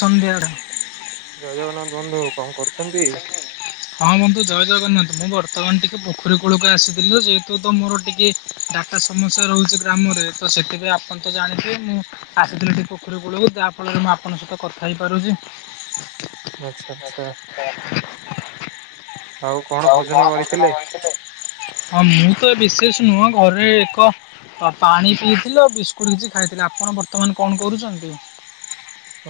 ସନ୍ଧ୍ୟାବେଳେ ଜୟ ଜଗନ୍ନାଥ ବନ୍ଧୁ, କଣ କରୁଛନ୍ତି? ହଁ ବନ୍ଧୁ ଜୟ ଜଗନ୍ନାଥ, ମୁଁ ବର୍ତ୍ତମାନ ଟିକି ପୋଖରୀ କୂଳକୁ ଆସିଥିଲି ଯେହେତୁ ତ ମୋର ଟିକେ ଡାଟା ସମସ୍ୟା ରହୁଛି ଗ୍ରାମରେ ତ ସେଥିପାଇଁ ଆପଣ ତ ଜାଣିଥିବେ ମୁଁ ଆସିଥିଲି ଟିକେ ପୋଖରୀ କୂଳକୁ ଯା ଫଳରେ ମୁଁ ଆପଣଙ୍କ ସହିତ କଥା ହେଇପାରୁଛି। ଆଚ୍ଛା ଆଚ୍ଛା। ଆଉ କଣ ଭୋଜନ କରିଥିଲେ? ହଁ ମୁଁ ତ ଏ ବିଶେଷ ନୁହଁ ଘରେ ଏକ ହଁ ପାଣି ପିଇଥିଲି ଆଉ ବିସ୍କୁଟ କିଛି ଖାଇଥିଲି। ଆପଣ ବର୍ତ୍ତମାନ କଣ କରୁଛନ୍ତି?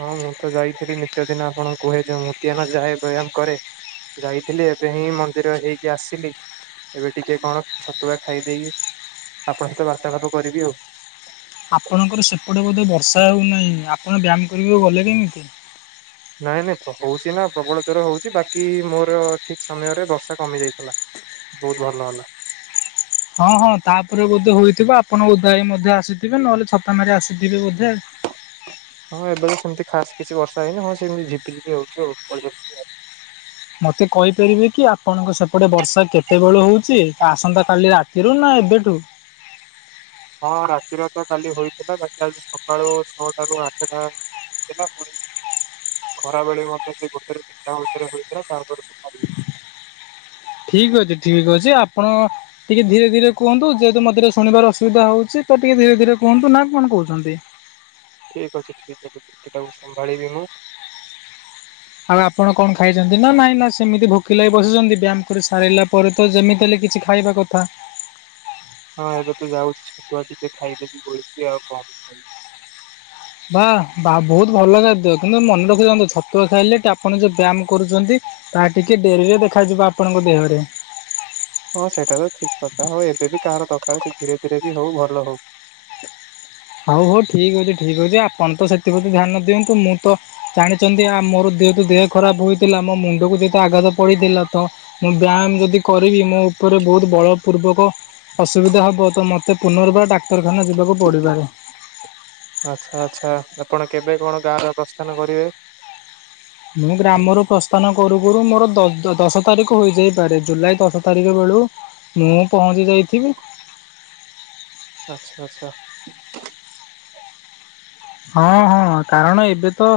ହଁ ମୁଁ ତ ଯାଇଥିଲି ନିତ୍ୟ ଦିନ ଆପଣଙ୍କୁ କୁହେ ଯେ ମୁଁ ତିଆନା ଯାଏ ବ୍ୟାୟାମ କରେ। ଯାଇଥିଲି ଏବେ ହିଁ ମନ୍ଦିର ହେଇକି ଆସିଲି। ଏବେ ଟିକେ କଣ ଛତୁଆ ଖାଇଦେଇକି ଆପଣଙ୍କ ସହିତ ବାର୍ତ୍ତାଳାପ କରିବି ଆଉ। ଆପଣଙ୍କର ସେପଟେ ବୋଧେ ବର୍ଷା ହଉନାହିଁ, ଆପଣ ବ୍ୟାୟାମ କରିବାକୁ ଗଲେ କେମିତି? ନାଇଁ ନାଇଁ ପକଉଛି ନା ପ୍ରବଳ ଜୋରରେ ହଉଛି ବାକି ମୋର ଠିକ୍ ସମୟରେ ବର୍ଷା କମି ଯାଇଥିଲା। ବହୁତ ଭଲ ହେଲା। ହଁ ହଁ ତାପରେ ବୋଧେ ହୋଇଥିବ ଆପଣ ଓଦାହୋଇ ମଧ୍ୟ ଆସିଥିବେ ନହେଲେ ଛ ଛତାମାରି ଆସିଥିବେ ବୋଧେ। ହଁ ଏବେ ବି ସେମିତି ଖାସ୍ କିଛି ବର୍ଷା ହେଇନି ହଁ ସେମିତି ଝିପିଝିପି ହଉଛି ଆଉ। ମୋତେ କହିପାରିବେ କି ଆପଣଙ୍କ ସେପଟେ ବର୍ଷା କେତେବେଳୁ ହେଉଛି ଆସନ୍ତାକାଲି ରାତିରୁ ନା ଏବେଠୁ? ହଁ ରାତିରେ ତ କାଲି ହୋଇଥିଲା ବାକି ଆଜି ସକାଳୁ ଛଅଟାରୁ ଆଠଟା। ହୋଇଥିଲା ପୁଣି ଖରାବେେଳେ ମଧ୍ୟ ସେ ଗୋଟେରୁ ତିନିଟା ଆଉଥରେ ହଉଥିଲା ତାପରେ ତ ଛାଡି ଯାଇଥିଲା। ଠିକ୍ ଅଛି ଠିକ୍ ଅଛି ଆପଣ ଟିକେ ଧୀରେ ଧୀରେ କୁହନ୍ତୁ ଯେହେତୁ ମତେ ଟିକେ ଶୁଣିବାରେ ଅସୁବିଧା ହଉଛି ତ ଟିକେ ଧୀରେ ଧୀରେ କୁହନ୍ତୁ ନା କଣ କହୁଛନ୍ତି? ଠିକ୍ ଅଛି ଠିକ୍ ଅଛି ତ୍ରୁଟିଟାକୁ ସମ୍ଭାଳିବି ମୁଁ। ଆଉ ଆପଣ କଣ ଖାଇଛନ୍ତି ନା ନାଇଁ ନା ସେମିତି ଭୋକିଲା ହିଁ ବସିଛନ୍ତି ବ୍ୟାୟାମ କରି ସାରିଲା ପରେ ତ ଯେମିତି ହେଲେ କିଛି ଖା ଖାଇବା କଥା। ହଁ ଏବେ ତ ଯାଉଛି ଛତୁଆ ଟିକେ ଖାଇଦେବି ଗୋଳିକି ଆଉ କଣ ଖାଇବି। ବା, ବା ବହୁତ ଭଲ ଖାଦ୍ୟ କିନ୍ତୁ ମନେ ରଖିଥାନ୍ତୁ ଛତୁଆ ଖାଇଲେ ଆପଣ ଯଉ ବ୍ୟାୟାମ କରୁଚନ୍ତି ତାହା ଟିକେ ଡେରିରେ ଦେଖାଯିବ ଆପଣଙ୍କ ଦେହରେ। ହଁ ସେଇଟା ତ ଠିକ୍ କଥା ହଉ ଏବେ ବି କାହାର ଦରକାର ସେ ଧୀରେ ଧୀରେ ବି ହଉ ଭଲ ହଉ। ହଉ ହଉ ଠିକ୍ ଅଛି ଠିକ୍ ଅଛି ଆପଣ ତ ସେଥିପ୍ରତି ଧ୍ୟାନ ଦିଅନ୍ତୁ ମୁଁ ତ ଜାଣିଛନ୍ତି ଆ ମୋର ଯେହେତୁ ଦେହ ଖରାପ ହୋଇଥିଲା ମୋ ମୁଣ୍ଡକୁ ଯେହେତୁ ଆଘାତ ପଡିଥିଲା ତ ମୁଁ ବ୍ୟାୟାମ ଯଦି କରିବି ମୋ ଉପରେ ବହୁତ ବଳ ପୂର୍ବକ ଅସୁବିଧା ହେବ ତ ମୋତେ ପୁନର୍ବାର ଡାକ୍ତରଖାନା ଯିବାକୁ ପଡ଼ିପାରେ। ଆଚ୍ଛା ଆଚ୍ଛା, ଆପଣ କେବେ କଣ ଗାଁର ପ୍ରସ୍ଥାନ କରିବେ? ମୁଁ ଗ୍ରାମରୁ ପ୍ରସ୍ ତମେ କରୁ କରୁ ମୋର ଦଶ ତାରିଖ ହୋଇଯାଇପାରେ। ଜୁଲାଇ ଦଶ ତାରିଖ ବେଳୁକୁ ମୁଁ ପହଞ୍ଚି ଯାଇଥିବି। ଆଛା ଆଛା। ହଁ ହଁ କାରଣ ଏବେ ତ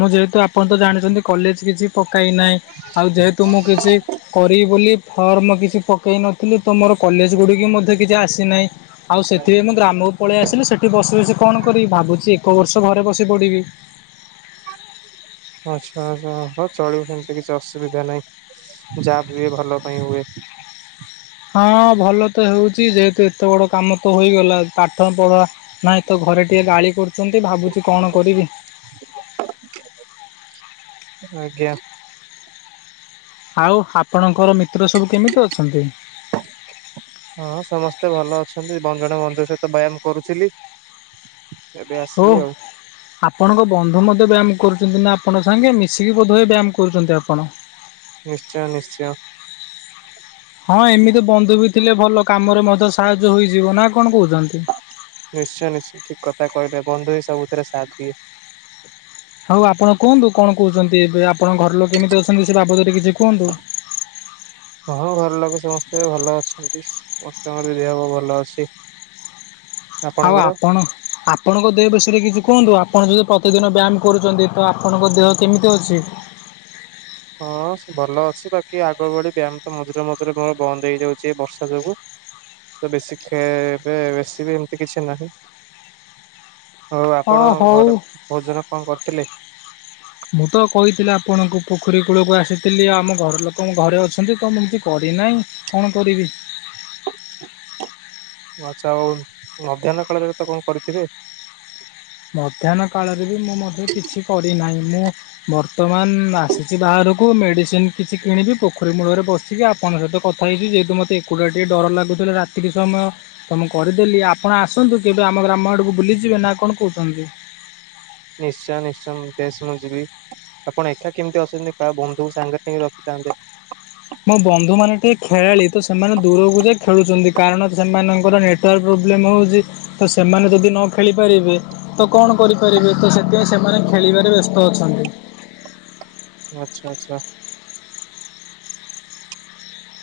ମୁଁ ଯେହେତୁ ଆପଣ ତ ଜାଣିଛନ୍ତି କଲେଜ କିଛି ପକାଇନାହିଁ ଆଉ ଯେହେତୁ ମୁଁ କିଛି କରିିବି ବୋଲି ଫର୍ମ କିଛି ପକାଇ ନ ମୁଁ ତମର କଲେଜ ଗୁଡ଼ିକୁ ମଧ୍ୟ କିଛି ଆସିନାହିଁ ଆଉ ସେଥିପାଇଁ ମୁଁ ଗ୍ରାମ ପଳେଇ ଆସିଲେ ସେଇଠି ବସି ବସି କଣ କରିବି ଭାବୁଛି ଏକ ବର୍ଷ ଘରେ ବସି ପଡ଼ିବି। ଆଛା ଆଛା ହଁ ଚଳିବ ସେମିତି କିଛି ଅସୁବିଧା ନାହିଁ। ଯାହା ହୁଏ ଭଲ ପାଇଁ ହୁଏ। ହଁ ଭଲ ତ ହେଉଛି ଯେହେତୁ ଏତେ ବଡ଼ କାମ ତ ହୋଇଗଲା ପାଠ ପଢ଼ା ନାଇଁ ତ ଘରେ ଟିକେ ଗାଳି କରୁଛନ୍ତି ଭାବୁଛିୁ କଣ କରିବି? ଆଜ୍ଞା। ଆଉ, ଆପଣଙ୍କର ମିତ୍ର ସବୁ କେମିତି ଅଛନ୍ତି? ହଁ ସମସ୍ତେ ଭଲ ଅଛନ୍ତି ବଂ ଜଣେ ବନ୍ଧୁଙ୍କ ସହିତ ବ୍ୟାୟାମ କରୁଥିଲି। ଏବେ ଓ ଆସିଲି ଆଉ। ଆପଣଙ୍କ ବନ୍ଧୁ ମଧ୍ୟ ବ୍ୟାୟାମ କରୁଚନ୍ତି ନା ଆପଣଙ୍କ ସାଙ୍ଗେ ମିଶିକି ବୋଧହୁଏ ବ୍ୟାୟାମ କରୁଚନ୍ତି ଆପଣ? ନିଶ୍ଚୟ ନିଶ୍ଚର। ହଁ ଏମିତି ବନ୍ଧୁ ବି ଥିଲେ ଭଲ କାମରେ ମଧ୍ୟ ସାହାଯ୍ୟ ହୋଇଯିବ ନା କଣ କହୁଛନ୍ତି? ନିଶ୍ଚୟ ନିଶ୍ଚୟ ଠିକ୍ କଥା କହିଲେ ବନ୍ଧୁ ବି ସବୁଥିରେ ସାଥ ଦିଏ। ହଉ ଆପଣ କୁହନ୍ତୁ କଣ କହୁଚନ୍ତି ଆପଣଙ୍କ ଘର ଲୋକ କେମିତି ଅଛନ୍ତି ସେ ବାବଦରେ କିଛି କୁହନ୍ତୁ? [inaudible] ହଁ ଘର ଲୋକେ ସମସ୍ତେ ବି ଭଲ ଅଛନ୍ତି ସମସ୍ତଙ୍କର ବି ଦେହ ହବ ଭଲ ଅଛି। [inaudible] ଆଉ ଆପଣ ଆ ଆପଣଙ୍କ ଦେହ ବିଷୟରେ କିଛି କୁହନ୍ତୁ ଆପଣ ଯଦି ପ୍ରତିଦିନ ବ୍ୟାୟାମ କରୁଛନ୍ତି ତ ଆପଣଙ୍କ ଦେହ କେମିତି ଅଛି? ହଁ ଭଲ ଅଛି ବାକି ଆଗ ଭଳି ବ୍ୟାୟାମ ତ ମଝିରେ ମଝିରେ ବନ୍ଦ ହେଇଯାଉଛି ଏଇ ବର୍ଷା ଯୋଗୁ। ତ ବେଶୀ ଖେ ଏବେ ବେଶୀ ବି ଏମିତି କିଛି ନାହିଁ। ହଉ ଅ ଆପଣ ହଉ। ଘରେ ଭୋଜନ କଁ କରିଥିଲେ? ମୁଁ ତ କହିଥିଲି ଆପଣଙ୍କୁ ପୋଖରୀ କୂଳକୁ ଆସିଥିଲି ଆମ ଘର ଲୋକ ମୋ ଘରେ ଅଛନ୍ତି ତ ମୁଁ ଏମିତି କରିନାହିଁ। କଣ କରିବି? ଆଚ୍ଛା ଆଉ ମଧ୍ୟାହ୍ନ କାଳରେ ତ କଣ କରିଥିବେ। ମଧ୍ୟାହ୍ନ କାଳରେ ବି ମୁଁ ମଧ୍ୟ କିଛି କରିନାହିଁ ମୁଁ ବର୍ତ୍ତମାନ ଆସିଛି ବାହାରୁକୁ। କୁ ମେଡ଼ିସିନ୍ କିଛି କିଣିବି ପୋଖରୀ ମୂଳରେ ବସିକି ଆପଙ୍କ ସହିତ କଥା ହେଇଚି ଯେହେତୁ ମତେ ଏକୁଟା ଟିକେ ଡର ଲାଗୁଥିଲା ରା ଏତିକି ସମୟ ତ ମୁଁ କରିଦେଲି ଆପଣ ଆସନ୍ତୁ କେବେ ଆମ ଗ୍ରାମ ଆଡ଼କୁ ବୁଲିଯିବେ ନା କଣ କହୁଛନ୍ତି? ନିଶ୍ଚୟ ନିଶ୍ଚୟ ବେଶ ମୁଁ ଯିବି। ଆପଣ ଏକା କେମିତି ଅସଛନ୍ତି କାହା ବନ୍ଧୁ ସାଙ୍ଗରେ ନେଇକି ରଖିଥାନ୍ତେ। ମୋ ବନ୍ଧୁମାନେ ଟିକେ ଖେଳାଳି ତ ସେମାନେ ଦୂରକୁ ଯାଇ ଖେଳୁଛନ୍ତି କାରଣ ସେମାନଙ୍କର ନେଟ୍ ତାର ପ୍ରୋବ୍ଲେମ୍ ହେଉଚି ତ ସେମାନେ ଯଦି ନ ଖେଳିପାରିବେ ତ କଣ କରିପାରିବେ ତ ସେଥିପାଇଁ ସେମାନେ ଖେଳିବାରେ ବ୍ୟସ୍ତ ଅଛନ୍ତି। ଆଚ୍ଛା ଆଚ୍ଛା।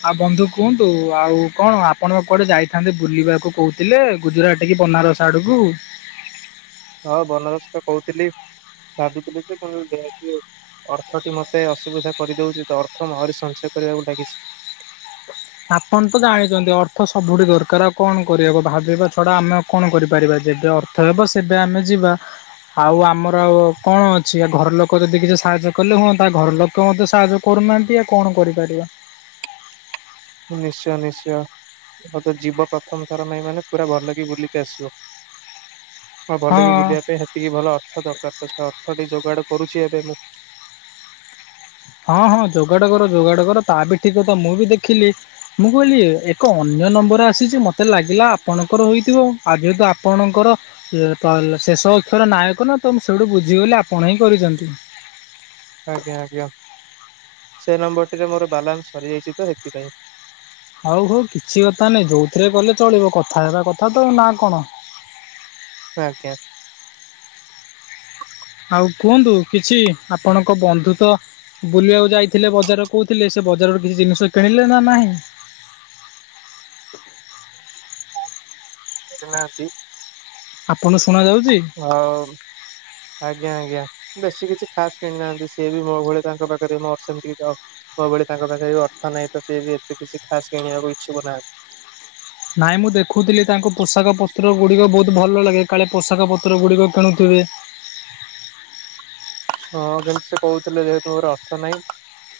ଆଉ ବନ୍ଧୁ କୁହନ୍ତୁ ଆଉ କଣ ଆପଣ କୁଆଡେ ଯାଇଥାନ୍ତେ ବୁଲିବାକୁ କହୁ ଥିଲେ ଗୁଜୁରାଟ କି ବନାରସ ଆଡ଼କୁ। ହଁ ବନରସ ତ କହୁଥିଲି ଭାବିଥିଲି ଯେ [unintelligible] ଅର୍ଥଟି ମୋତେ ଅସୁବିଧା କରିଦେଉଛି ତ ଅର୍ଥ ଆହୁରି ସଞ୍ଚୟ କରିବାକୁ ଲାଗିଛି। ଆପଣ ତ ଜାଣିଛନ୍ତି ଅର୍ଥ ସବୁଠି ଦରକାରଉ କଣ କରିବାକୁ ଭାବିବା ଛଡା ଆମେ କଣ କରିପାରିବା। ଯେବେ ଅର୍ଥ ଥ ରହିବ ସେବେ ଆମେ ଯିବା। ଆଉ ଆମର ଆଉ କଣ ଅଛି ଆ ଘର ଲୋକ ଯଦି କିଛି ସାହାଯ୍ୟ କଲେ ହୁଅନ୍ତା ଘର ଲୋକ ମତେ ସାହାଯ୍ୟ କରୁନାହାନ୍ତି ଆ କଣ କରିପାରିବା। ନିଶ୍ଚୟ ନିଶ୍ଚୟ। ମ ତ ଯିବ ପ୍ରଥମ ଥର ପାଇଁ ମାନେ ପୁରା ଭଲକି ବୁଲିକି ଆସିବ। ହଁ ଭଲ ବି ବୁଲିବା ପାଇଁ ହେତିକି ଭଲ ଅର୍ଥ ଦରକାର ତ ସେ ଅର୍ଥ ଟି ଯୋଗାଡ କରୁଛି ଏବେ ମୁଁ। ହଁ ହଁ ଯୋଗାଡ଼ କର ଯୋଗାଡ଼ କର ତା ବି ଠିକ କଥା ମୁଁ ବି ଦେଖିଲି ମୁଁ କହିଲି ଏକ ଅନ୍ୟ ନମ୍ବର ଆସିଛି ମତେ ଲାଗିଲା ଆପଣଙ୍କର ହୋଇଥିବ ଆଉ ଯେହେତୁ ଆପଣଙ୍କର ଶେଷ ଅକ୍ଷର ନାୟକ ନା ତ ମୁଁ ସେଇଠୁ ବୁଝିଗଲି ଆପଣ ହିଁ କରିଛନ୍ତି। ଆଜ୍ଞା ଆଜ୍ଞା ସେ ନମ୍ବର ଟିରେ ମୋର ବାଲାନ୍ସ ସରିଯାଇଛି ତ ସେଥିପାଇଁ। ଆଉ ହଉ କିଛି କଥା ନାହିଁ ଯୋଉଥିରେ କଲେ ଚଳିବ କଥା ହେବା କଥା ତ ନା କଣ। ଆଜ୍ଞା। ଆଉ କୁହନ୍ତୁ କିଛି ଆପଣଙ୍କ ବନ୍ଧୁ ତ ବୁଲିବାକୁ ଯାଇଥିଲେ ବଜାର କହୁଥିଲେ ସେ ବଜାରରୁ କିଛି ଜିନିଷ କିଣିଲେ ନା ନାହିଁ? [inaudible] ନାହାନ୍ତି ଆପଣ ଶୁଣାଯାଉଛି? ହଉ ଆଜ୍ଞା ଆଜ୍ଞା। ବେଶୀ କିଛି ଖାସ୍ କିଣିନାହାନ୍ତି ସିଏ ବି ମୋ ଭଳି ତାଙ୍କ ପାଖରେ ମୋର ସେମିତି କିଛି ମୋ ଭଳି ତାଙ୍କ ପାଖ ବି ଅର୍ଥ ନାହିଁ ତ ସିଏ ବି ଏତେ କିଛି ଖାସ୍ କିଣିବାକୁ ଇଚ୍ଛୁକ ନାହାନ୍ତି। ନାଇଁ ମୁଁ ଦେଖୁଥିଲି ତାଙ୍କୁ ପୋଷାକ ପତ୍ର ଗୁଡିକ ବହୁତ ଭଲ ଲାଗେ କାଳେ ପୋଷାକ ପତ୍ର ଗୁଡିକ କିଣୁଥିବେ। ହଁ କିନ୍ତୁ ସେ କହୁଥିଲେ ଯେହତୁର ଅର୍ଥ ନାହିଁ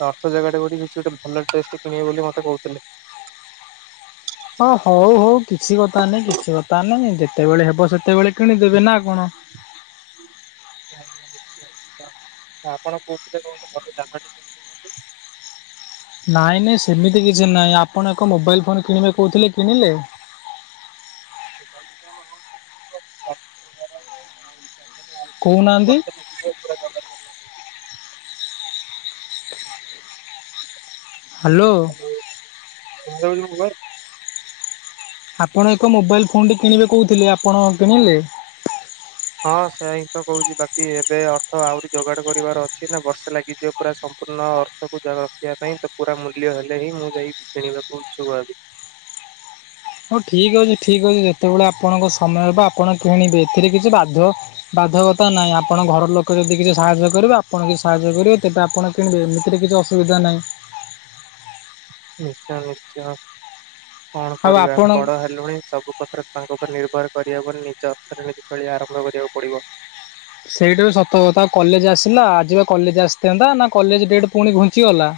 ଅର୍ଥ ଜାଗା ଟେ କିଛି ଗୋଟେ ଭଲ ଟେଷ୍ଟ କିଣିବେ ବୋଲି ମତେ କହୁଥିଲେ। ହଁ ହଉ ହଉ କିଛି କଥା ନହିଁ କିଛି କଥା ନାଇଁ ଯେତେବେଳେ ହେବ ସେତେବେଳେ କିଣିଦେବେ ନା କଣ। ଆପଣ କୋଉଥିରେ କଣ [unintelligible] ନାଇଁ ହେଇ ସେମିତି କିଛି ନାହିଁ ଆପଣ ଏକ ମୋବାଇଲ୍ ଫୋନ୍ କିଣିବେ କହୁଥିଲେ କିଣିଲେ? [unintelligible] କୋହୁନାହାନ୍ତି? [unintelligible] ହାଲୋ। [unintelligible] ଆପଣ ଏକ ମୋବାଇଲ ଫୋନଟି କିଣିବେ କହୁଥିଲେ ଆପଣ କିଣିଲେ? ହଁ ସେଆ ହିଁ ତ କହୁଛି ବାକି ଏବେ ଅର୍ଥ ଆହୁରି ଯୋଗାଡ଼ କରିବାର ଅଛି ନା ବର୍ଷେ ଲାଗିଯିବ ପୁରା ସମ୍ପୂର୍ଣ୍ଣ ଅର୍ଥକୁ ରଖିବା ପାଇଁ ତ ପୁରା ମୂଲ୍ୟ ହେଲେ ହିଁ ମୁଁ ଯାଇ କିଣିବାକୁ ଇଛୁକ ହେବି। ହଉ ଠିକ୍ ଅଛି ଠିକ୍ ଅଛି ଯେତେବେଳେ ଆପଣଙ୍କ ସମୟ ହେବ ଆପଣ କିଣିବେ ଏଥିରେ କିଛି ବାଧ୍ୟ ବାଧକତା ନାହିଁ ଆପଣ ଘର ଲୋକ ଯଦି କିଛି ସାହାଯ୍ୟ କରିବେ ଆପଣ କିଛି ସାହାଯ୍ୟ କରିବେ ତେବେ ଆପଣ କିଣିବେ ଏମିତିରେ କିଛି ଅସୁବିଧା ନାହିଁ। ନିଶ୍ଚୟ ନିଶ୍ଚୟ କଣ ଆଉ କରିବା ଆପଣ ବଡ ହେଲୁଣି ସବୁ କଥା ତାଙ୍କ ଉପରେ ନିର୍ଭର କରିବାକୁ ହବନି ନିଜ ଅର୍ଥରେ ନିଜେ ଚଳିବା ଆରମ୍ଭ କରିବାକୁ ପଡିବ। ସେଇଟା ବି ସତ ତା କଲେଜ ଆସିଲା ଆଜିିବା କଲେଜ ଆସିଥାନ୍ତା ନା କଲେଜ ଡେଟ୍ ପୁଣି ଘୁଞ୍ଚିଗଲା।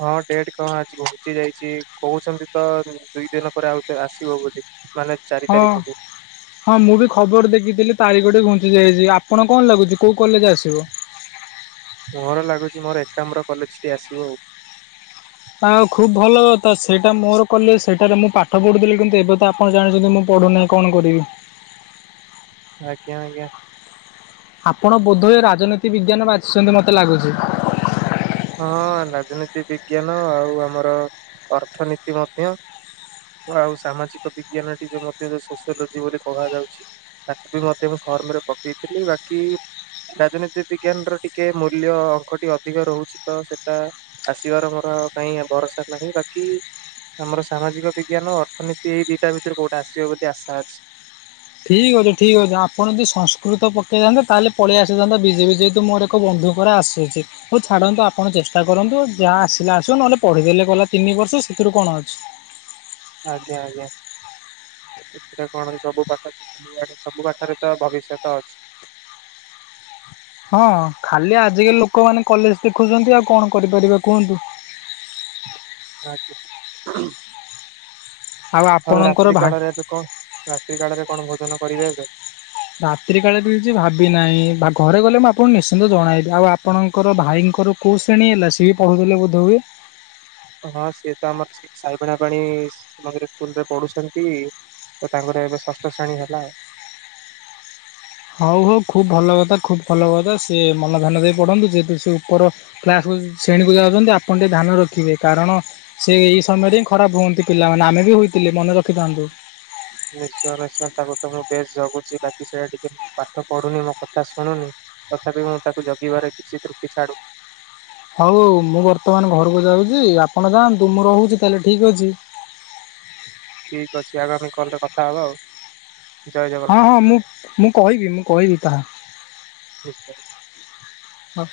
ହଁ ଡେଟ୍ କଣ ଆଜି ଘୁଞ୍ଚି ଯାଇଛି କହୁଛନ୍ତି ତ ଦୁଇ ଦିନ ପରେ ଆଉ ଥରେ ଆସିବ ବୋଲି। ମାନେ। ଚାରି ହଁ। ତାରିଖକୁ ହଁ ମୁଁ ବି ଖବର ଦେଖିଥିଲି ତାରିଖ ଟିକେ ଘୁଞ୍ଚି ଯାଇଚି ଆପଣ କଣ ଲାଗୁଚି କୋଉ କଲେଜ୍ ଆସିବ? ମୋର ଲାଗୁଚି ମୋର ଏକାମର କଲେଜ୍ ଟି ଆସିବ ଆଉ। ଆ ଖୁଵ୍ ଭଲ କଥା ସେଇଟା ମୋର କଲେଜ୍ ସେଇଟାରେ ମୁଁ ପାଠ ପଢୁଥିଲି କିନ୍ତୁ ଏବେ ତା ଆପଣ ଜାଣିଚନ୍ତି ମୁଁ ପଢ଼ୁନାହିଁ କଣ କରିବି? ଆଜ୍ଞା ଆଜ୍ଞା। ଆପଣ ବୋଧହୁଏ ରାଜନୀତି ବିଜ୍ଞାନ ବାଛିଛନ୍ତି ମୋତେ ଲାଗୁଚି? ହଁ ରାଜନୀତି ବିଜ୍ଞାନ ଆଉ ଆମର ଅର୍ଥନୀତି ମଧ୍ୟ। ଆଉ ସାମାଜିକ ବିଜ୍ଞାନ ଟି ଯୋଉ ମଧ୍ୟ ସୋସିଓଲୋଜି ବୋଲି କୁହାଯାଉଚି। ତାକୁ ବି ମଧ୍ୟ ମୁଁ ଫର୍ମ ରେ ପକେଇଥିଲି ବାକି ରାଜନୀତି ବିଜ୍ଞାନ ର ଟିକେ ମୂଲ୍ୟ ଅଙ୍କଟି ଅଧିକ ରହୁଚି ତ ସେଟା ଆସିବାର ମୋର କାଇଁ ଭରସା ନାହିଁ ବାକି ଆମର ସାମାଜିକ ବି ବିଜ୍ଞାନ ଅର୍ଥନୀତି ଏଇ ଦିଇଟା ଭିତରେ କୋଉଟା ଆସିବ ବୋଲି ଆଶା ଅଛି। ଠିକ୍ ଅଛି ଠିକ୍ ଅଛି ଆପଣ ଯଦି ସଂସ୍କୃତ ପକେଇଥାନ୍ତେ ତାହେଲେ ପଳେଇ ଆସିଥାନ୍ତା ବିଜେପି ଯେହେତୁ ମୋର ତାଙ୍କ ବନ୍ଧୁକର ଆସୁଚି। ହୋଉ ଛାଡନ୍ତୁ ଆପଣ ଚେଷ୍ଟା କରନ୍ତୁ ଯାହା ଆସିଲେ ଆସିବ ନ ହେଲେ ପଢିଦେଲେ ଗଲା ତିନି ବର୍ଷ ସେଥିରୁ କଣ ଅଛି। ଆଜ୍ଞା ଆଜ୍ଞା। ଏଥିରେ କଣ ସବୁ ପାଠ ତ ସବୁ ପାଠ ସବୁ ପାଠରେ ତ ଭବିଷ୍ୟତ ଅଛି। ହଁ ଖାଲି ଆଜିକାଲି ଲୋକମାନେ କଲେଜ ଶିଖୁଛନ୍ତି ଆଉ କଣ କରିପାରିବା କୁହନ୍ତୁ। ଆଜ୍ଞା। ଆଉ ଆପଣଙ୍କର ରାତ୍ରି ଭା କାଳରେ ଏବେ କଣ ରାତ୍ରି କାଳରେ କଣ ଭୋଜନ କରିବେ ଏବେ? ରାତ୍ରି କାଳରେ ବି କିଛି ଭାବି ନାହିଁ ଭା ଘରେ ଗଲେ ମୁଁ ଆପଣଙ୍କୁ ନିଶ୍ଚିନ୍ତ ଜଣେଇବି ଆଉ ଆପ୍ ଆପଣଙ୍କର ଭାଇଙ୍କର କଉ ଶ୍ରେଣୀ ହେଲା ସିଏ ବି ପଢ଼ୁଥିଲେ ବୋଧହୁଏ ହଁ ସିଏ ତ ଆମର ସେ ଶାଇବାନିଆପାଣି ଶିଶୁମନ୍ଦିର ସ୍କୁଲରେ ପଢୁଛନ୍ତି। ତ ତାଙ୍କର ଏବେ ଷଷ୍ଠ ଶ୍ରେଣୀ ହେଲା। ହଉ ହଉ ଖୁବ୍ ଭଲ କଥା ଖୁବ୍ ଭଲ କଥା ସିଏ ମନ ଧ୍ୟାନ ଦେଇ ପଢନ୍ତୁ ଯେହେତୁ ସେ ଉପର କ୍ଲାସକୁ ଶ୍ରେଣୀକୁ ଯାଉଚନ୍ତି ଆପଣ ଟିକେ ଧ୍ୟାନ ରଖିବେ କାରଣ ସେ ଏଇ ସମୟରେ ହିଁ ଖରାପ ହୁଅନ୍ତି ପିଲାମାନେ ଆମେ ବି ହୋଇଥିଲେ ମନେ ରଖିଥାନ୍ତୁ। ନିଶ୍ଚୟ ନିଶ୍ଚୟ ତାକୁ ତ ମୁଁ ବେଶ୍ ଜଗୁଛି ବାକି ସେଇଟା ଟିକେ ପାଠ ପଢୁନି ମୋ କଥା ଶୁଣୁନି ତଥାପି ମୁଁ ତାକୁ ଜଗିବାରେ କିଛି ତ୍ରୁଟି ଛାଡୁନି। ହଉ ଅଉ ମୁଁ ବର୍ତ୍ତମାନ ଘରକୁ ଯାଉଚି ଆପଣ ଯାଆନ୍ତୁ ମୁଁ ରହୁଚି ତାହେଲେ ଠିକ୍ ଅଛି। ଠିକ ଅଛି ଆଗାମୀ କଲରେ କଥା ହବା ଆଉ। ଜୟ ହଁ ଜଗନ୍ନାଥ ହଁ ମୁଁ ମୁଁ କହିବି ମୁଁ କହିବି ତାହା। ନିଶ୍ଚୟ। ହଁ।